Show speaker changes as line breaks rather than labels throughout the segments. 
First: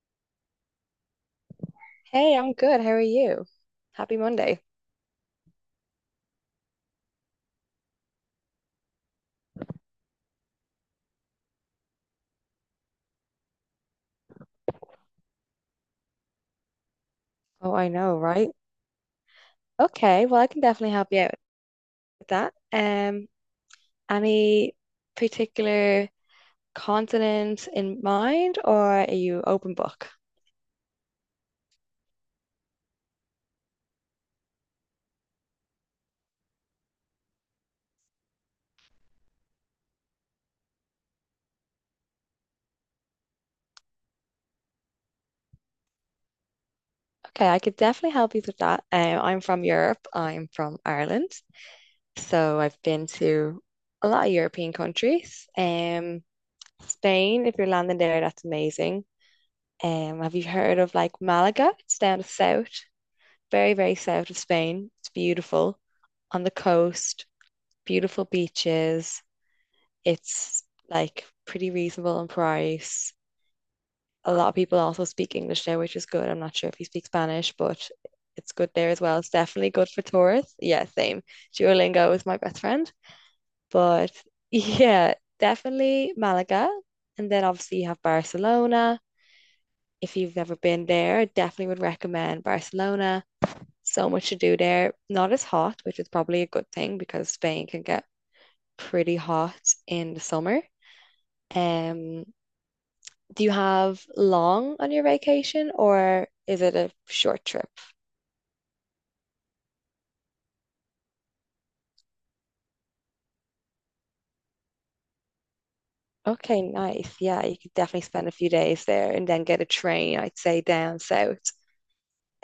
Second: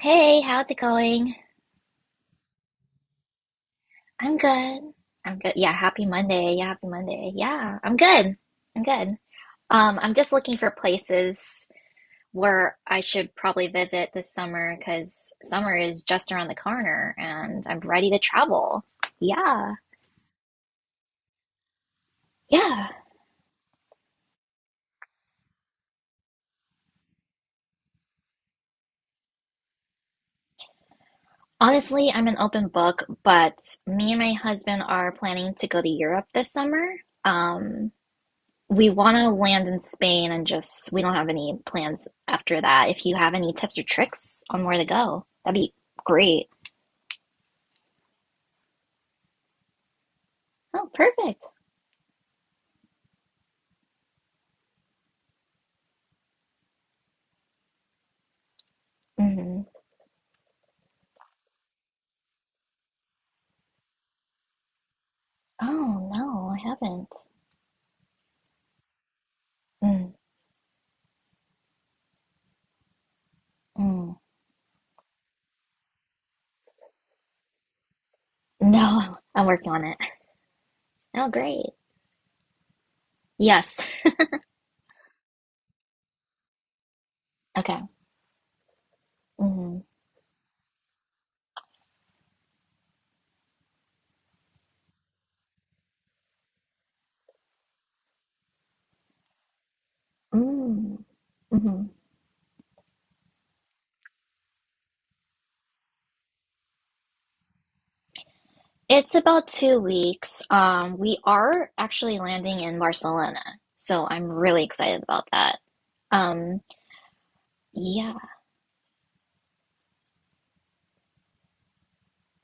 Hey, how's it going?
Hey, I'm good. How are you? Happy
I'm
Monday.
good. I'm good. Yeah, happy Monday. Yeah, happy Monday. Yeah, I'm good. I'm good. I'm just looking for places where I should probably visit this summer because summer is just around the corner and
Oh,
I'm
I
ready
know,
to
right?
travel. Yeah.
Okay, well, I can definitely help you out with that.
Yeah.
Any particular continent in mind, or are you open book?
Honestly, I'm an open book, but me and my husband are planning to go to Europe this summer. Um, We want to land in Spain and just, we don't have any plans after that. If you have any tips or tricks on where to go, that'd be great.
Okay, I could definitely help you with that. I'm from Europe. I'm from
Oh,
Ireland,
perfect.
so I've been to a lot of European countries. Spain, if you're landing there, that's amazing.
Hmm.
Have you heard of like Malaga? It's down the south, very, very south of Spain. It's beautiful
Oh,
on
no,
the
I haven't.
coast, beautiful beaches.
Mm.
It's like pretty reasonable in price.
Mm.
A lot of people also speak English there, which is good. I'm not sure if you speak Spanish, but it's good there as
No,
well. It's
I'm working
definitely
on
good
it.
for tourists. Yeah, same.
Oh, great.
Duolingo is my best friend.
Yes.
But yeah, definitely Malaga. And then
Okay.
obviously you have Barcelona.
Mm.
If you've never been there, I definitely would recommend Barcelona. So much to do there. Not as hot, which is probably a good thing because Spain can get pretty hot in the summer.
Mm. Hmm.
Um, do you have long on your vacation or is it a short trip?
It's about 2 weeks. We are actually landing in Barcelona, so I'm really excited about that. Um,
Okay, nice. Yeah, you could definitely
yeah.
spend a few days there and then get a train, I'd say, down south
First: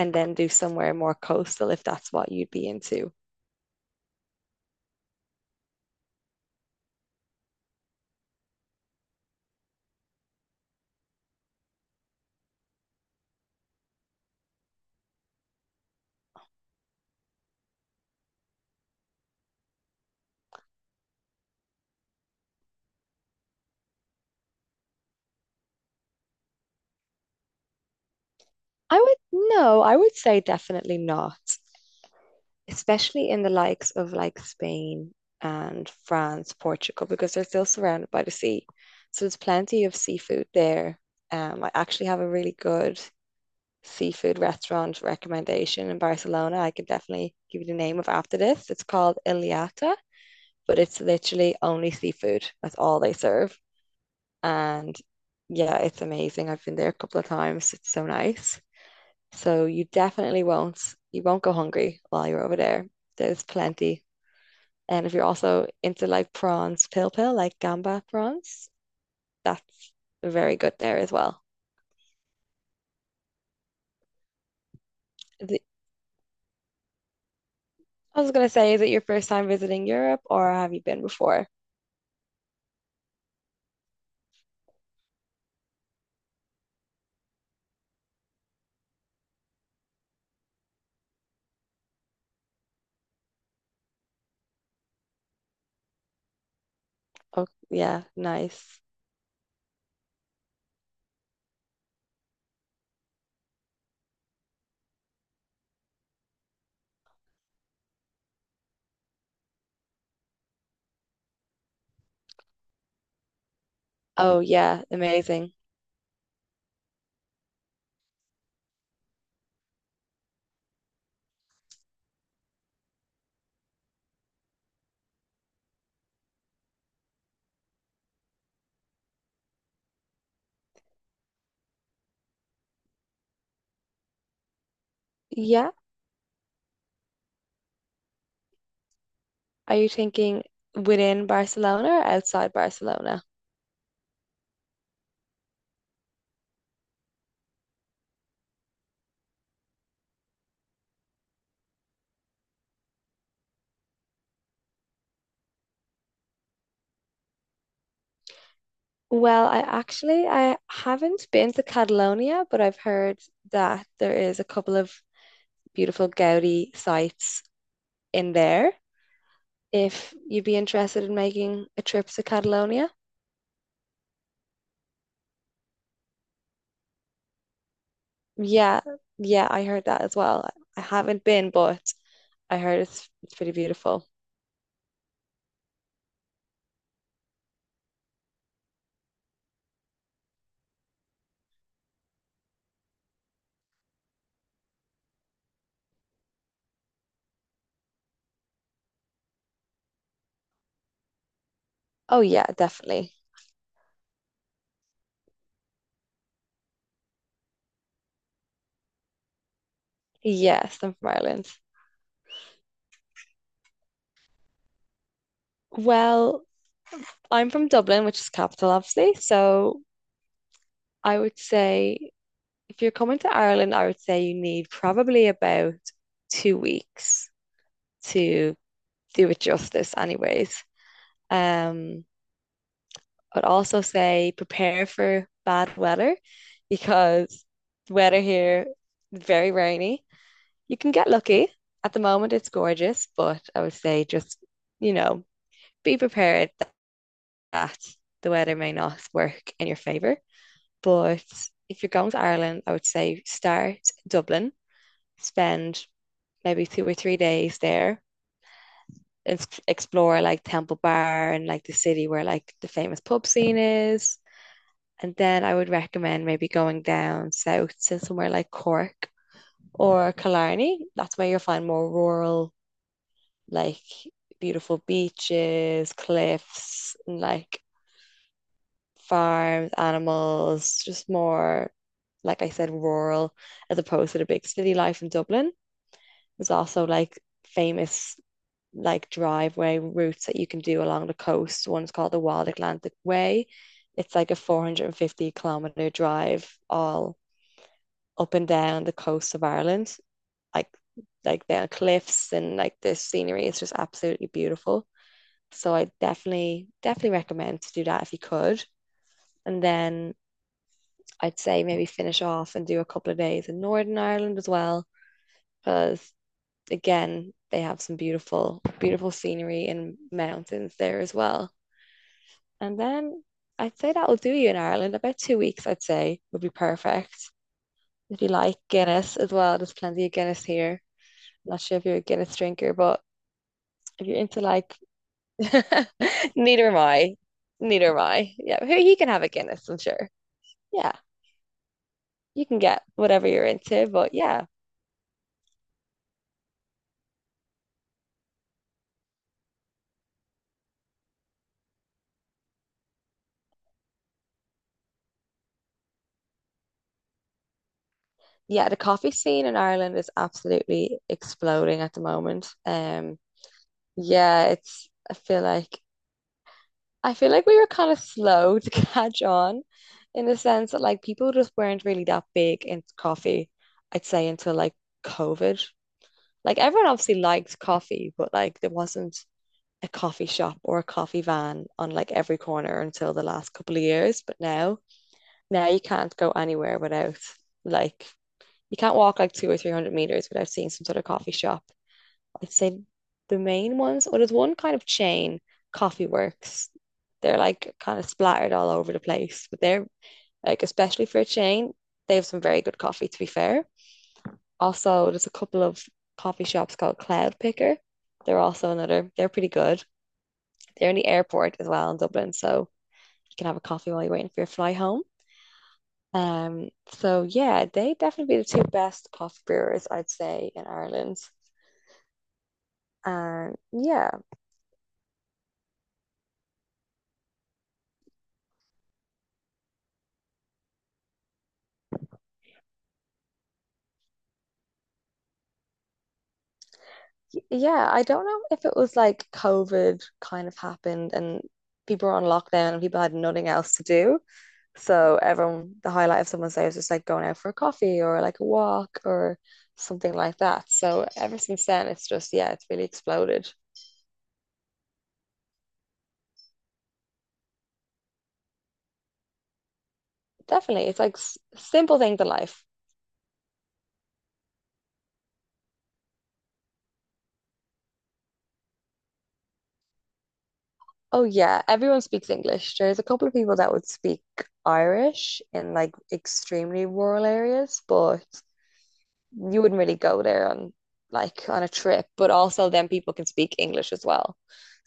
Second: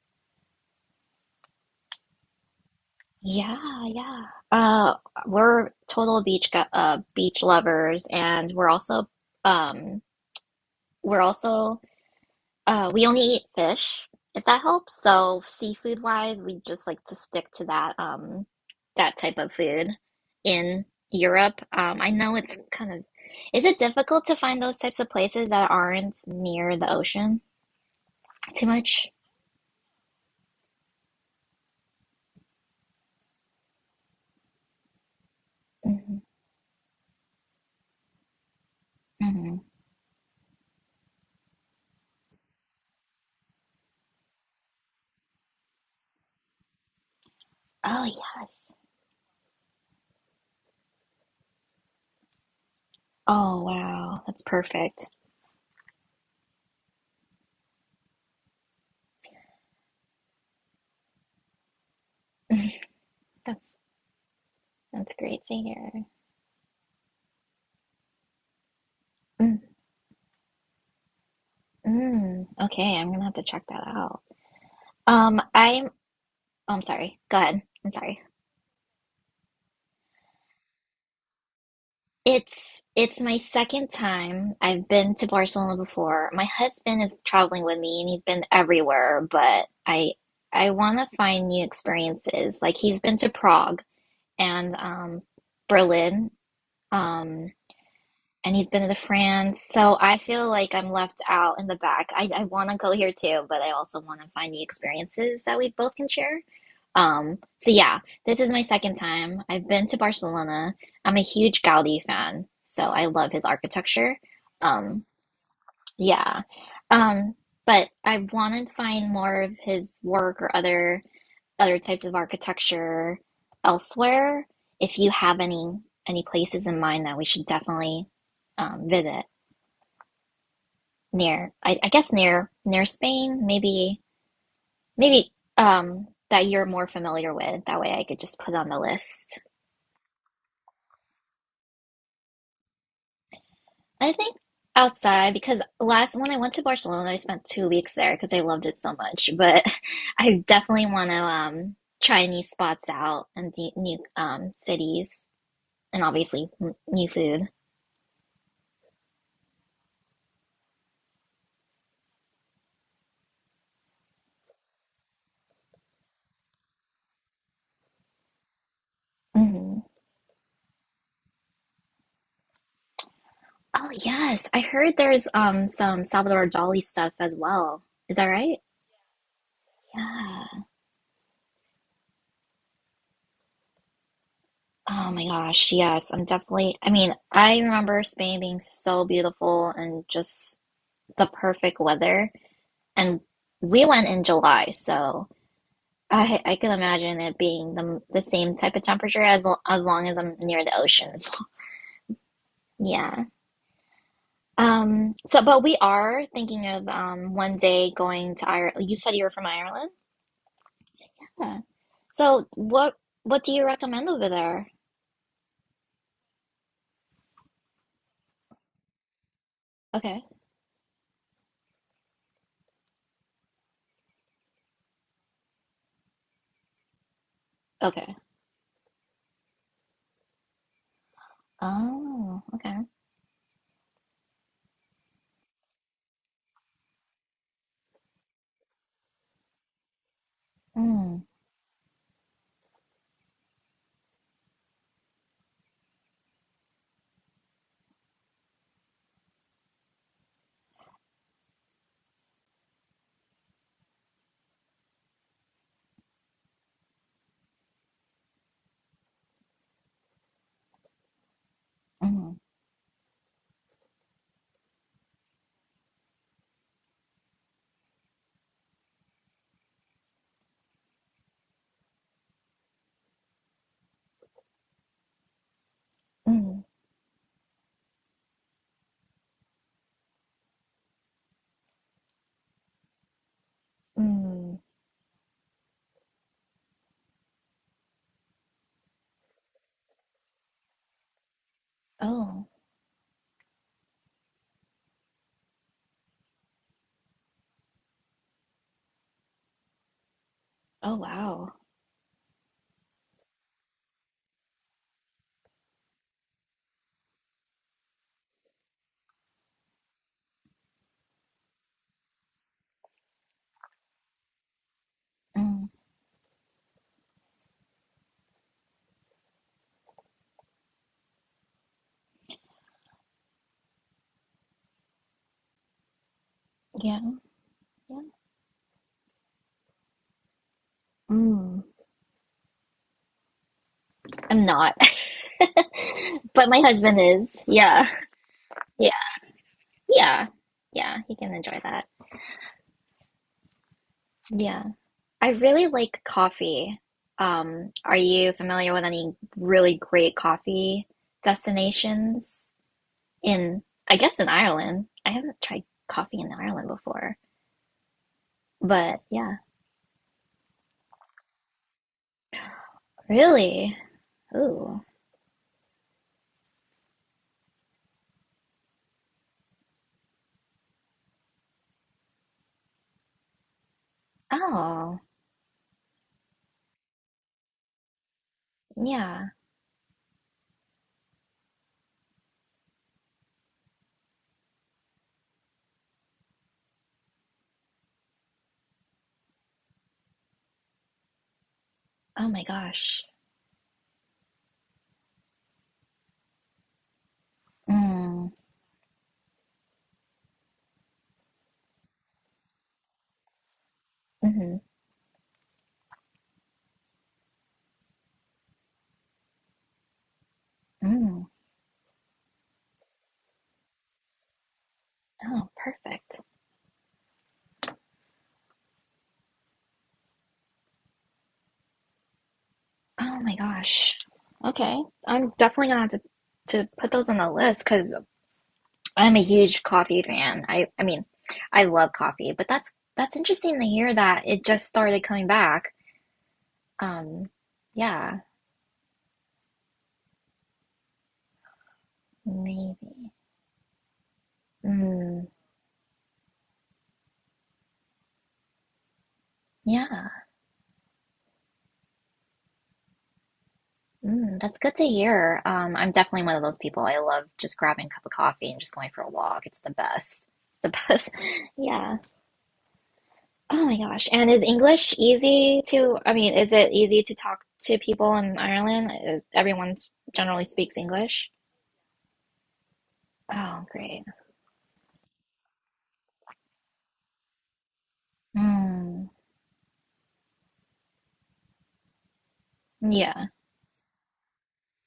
and then do somewhere more coastal if that's what you'd be into.
Yeah, yeah. Uh, we're total beach lovers, and um we're also we only eat fish, if that helps. So seafood wise, we just like to stick to that, that type of food in Europe. I know it's kind of is it difficult to find those types of places that aren't near the ocean too
I
much?
would no, I would say definitely not, especially in the likes of like Spain and
Hmm.
France, Portugal, because they're still surrounded by the sea. So there's
Hmm.
plenty of seafood there. I actually have a really good seafood restaurant recommendation in Barcelona. I can definitely give you the name
Oh
of after this.
yes.
It's called Iliata, but it's literally only seafood. That's all they serve.
Oh wow, that's
And
perfect.
yeah, it's amazing. I've been there a couple of times. It's so nice. So you definitely won't go hungry while you're over there. There's
That's
plenty. And if
That's
you're
great to
also
hear.
into like prawns, pill pill, like gamba prawns,
Mm.
that's very good there as well.
Mm. Okay, I'm gonna have to check that out.
Is it-
I'm oh, I'm sorry. Go ahead. I'm
I
sorry.
was gonna say, is it your first time visiting Europe or have you been before?
It's my second time. I've been to Barcelona before. My husband is traveling with me and he's been everywhere, but I want to find new experiences. Like he's been to Prague and Berlin.
Oh
Um
yeah,
and he's
nice.
been to France. So I feel like I'm left out in the back. I want to go here too, but I also want to find the experiences that we both can share. So yeah, this is my second time. I've been to Barcelona. I'm a huge Gaudi fan, so I love his architecture.
Oh yeah,
Um,
amazing.
yeah. Um, but I want to find more of his work or other types of architecture elsewhere. If you have any places in mind that we should definitely visit near near Spain, maybe
Yeah.
that you're more familiar with. That way I could just put on the list.
Are you thinking within Barcelona or outside Barcelona?
I think outside because last when I went to Barcelona, I spent 2 weeks there because I loved it so much. But I definitely want to try new spots out and new cities and obviously new food.
Well, I haven't been to Catalonia, but I've heard that there is a couple of beautiful Gaudi sites in there
Hmm.
if you'd be interested in making a trip to Catalonia.
Oh yes, I heard there's some Salvador Dali stuff as well. Is that right?
Yeah, yeah, I heard that as well.
Yeah.
I haven't been, but I heard it's pretty beautiful.
Oh my gosh, yes, I'm definitely. I mean, I remember Spain being so beautiful and just the perfect weather. And we went in July, so I can imagine it being the same type of temperature as as long as I'm near the ocean as well.
Oh yeah, definitely.
Yeah. So, but we are thinking of one day going to Ireland. You said you were from Ireland.
Yes, I'm from Ireland.
Yeah. So what do you recommend over there?
Well, I'm from Dublin, which is capital, obviously. So
Okay.
I would say if you're coming to Ireland, I would say you need probably about 2 weeks
Okay.
to do it justice, anyways. Um,
Oh. Okay.
I'd also say prepare for bad weather because the weather here is very rainy. You can get
Mm,
lucky. At the moment, it's gorgeous, but I would say just, you know, be prepared that the weather may not work in your favor. But if you're going to Ireland, I would say start Dublin, spend maybe 2 or 3 days there and explore like Temple Bar and like the city where
mm,
like the famous pub scene is. And then I would recommend maybe going down south to somewhere like Cork or Killarney. That's where you'll find more rural, like beautiful beaches,
mm.
cliffs, and like farms, animals, just more, like I said, rural as opposed to the big
Mm.
city life in Dublin. There's also like famous like driveway routes that you can do along the coast. One's called the
Oh,
Wild Atlantic Way. It's like a 450-kilometer drive all up and down the coast of Ireland, like
oh
like
wow.
down cliffs and like the scenery is just absolutely beautiful. So I definitely recommend to do that if you could. And then I'd say maybe finish off and do a couple of days in Northern Ireland as well,
Mm.
because again, they have some beautiful, beautiful scenery and mountains there as well. And then I'd say that will do you in Ireland. About 2 weeks, I'd say, would be
Yeah,
perfect.
yeah.
If you like Guinness as well, there's plenty of Guinness here.
Mm.
Not sure if you're a Guinness drinker, but if you're into
I'm
like,
not. But my
neither am
husband
I.
is. Yeah.
Neither am I. Yeah, here
Yeah.
you can have a Guinness, I'm sure.
Yeah.
Yeah,
Yeah, he can enjoy that.
you can get whatever you're into, but yeah.
Yeah. I really like coffee. Are you familiar with any really great coffee destinations in, I guess in Ireland? I haven't tried coffee in Ireland before.
Yeah, the
But
coffee
yeah,
scene in Ireland is absolutely exploding at the moment.
really?
Yeah,
Ooh.
it's I feel like we were kind of slow to catch on in the sense that like people just weren't really that big into coffee, I'd say until like
Oh,
COVID. Like everyone obviously liked coffee, but like there wasn't
yeah.
a coffee shop or a coffee van on like every corner until the last couple of years. But now you can't go anywhere without like you can't walk like two or three hundred meters without seeing some sort of coffee shop.
Oh my
I'd say
gosh.
the main ones, or there's one kind of chain, Coffee Works. They're like kind of
Mm,
splattered all over the place, but they're like especially for a chain, they have some very good coffee to be fair.
mm,
Also, there's a couple of coffee shops called Cloud Picker. They're also another, they're pretty good. The only
mm.
airport as well in Dublin, so you can have a coffee while you're waiting for your fly home.
Oh, perfect.
Um, so yeah, they definitely be the two best coffee brewers, I'd say, in Ireland.
Oh my
And
gosh.
yeah,
Okay. I'm definitely gonna have to put those on the list because I'm a huge coffee fan. I mean, I love coffee, but that's interesting to hear that it just started coming back. Um,
yeah, I
yeah,
don't know if it was like COVID kind of happened and people were on lockdown and
maybe.
people had nothing else to do. So
Mm,
everyone, the highlight of someone's day was just like going out for a coffee or like a walk or something
yeah.
like that. So ever since then, it's just, yeah, it's really exploded.
Mm, that's good to hear. I'm definitely one of those people. I love just grabbing a cup of coffee and just going for a walk. It's the best. It's the
Definitely, it's
best.
like s
Yeah.
simple things in life.
Oh my gosh. And is English easy to, I mean, is it easy to talk to people in Ireland? Everyone generally speaks
Oh
English.
yeah, everyone speaks English. There's a couple of people
Oh,
that would
great.
speak Irish in like extremely rural areas, but
Mm,
you wouldn't really go there on like on a trip. But also then people
yeah.
can speak English as well.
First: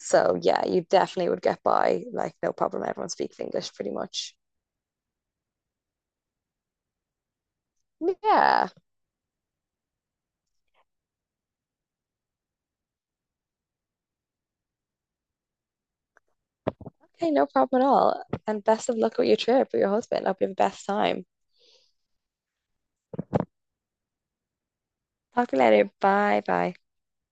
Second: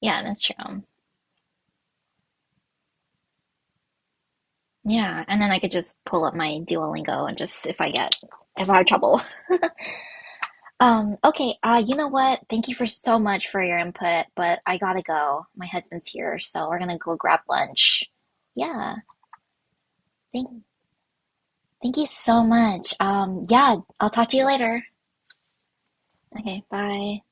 Yeah, that's
yeah,
true.
you definitely would get by like no problem. Everyone speaks English pretty much.
Yeah. And then I could just pull up my Duolingo and just if I get, if
Yeah.
I have trouble. Okay. You know what? Thank you for so much for your input, but I gotta go. My husband's here, so we're gonna go
Okay,
grab
no problem at
lunch.
all. And best
Yeah.
of luck with your trip with your husband. I hope you
Thank,
have the best time.
thank you so much. Yeah, I'll talk to you later.
Talk to you later. Bye
Okay,
bye.
bye.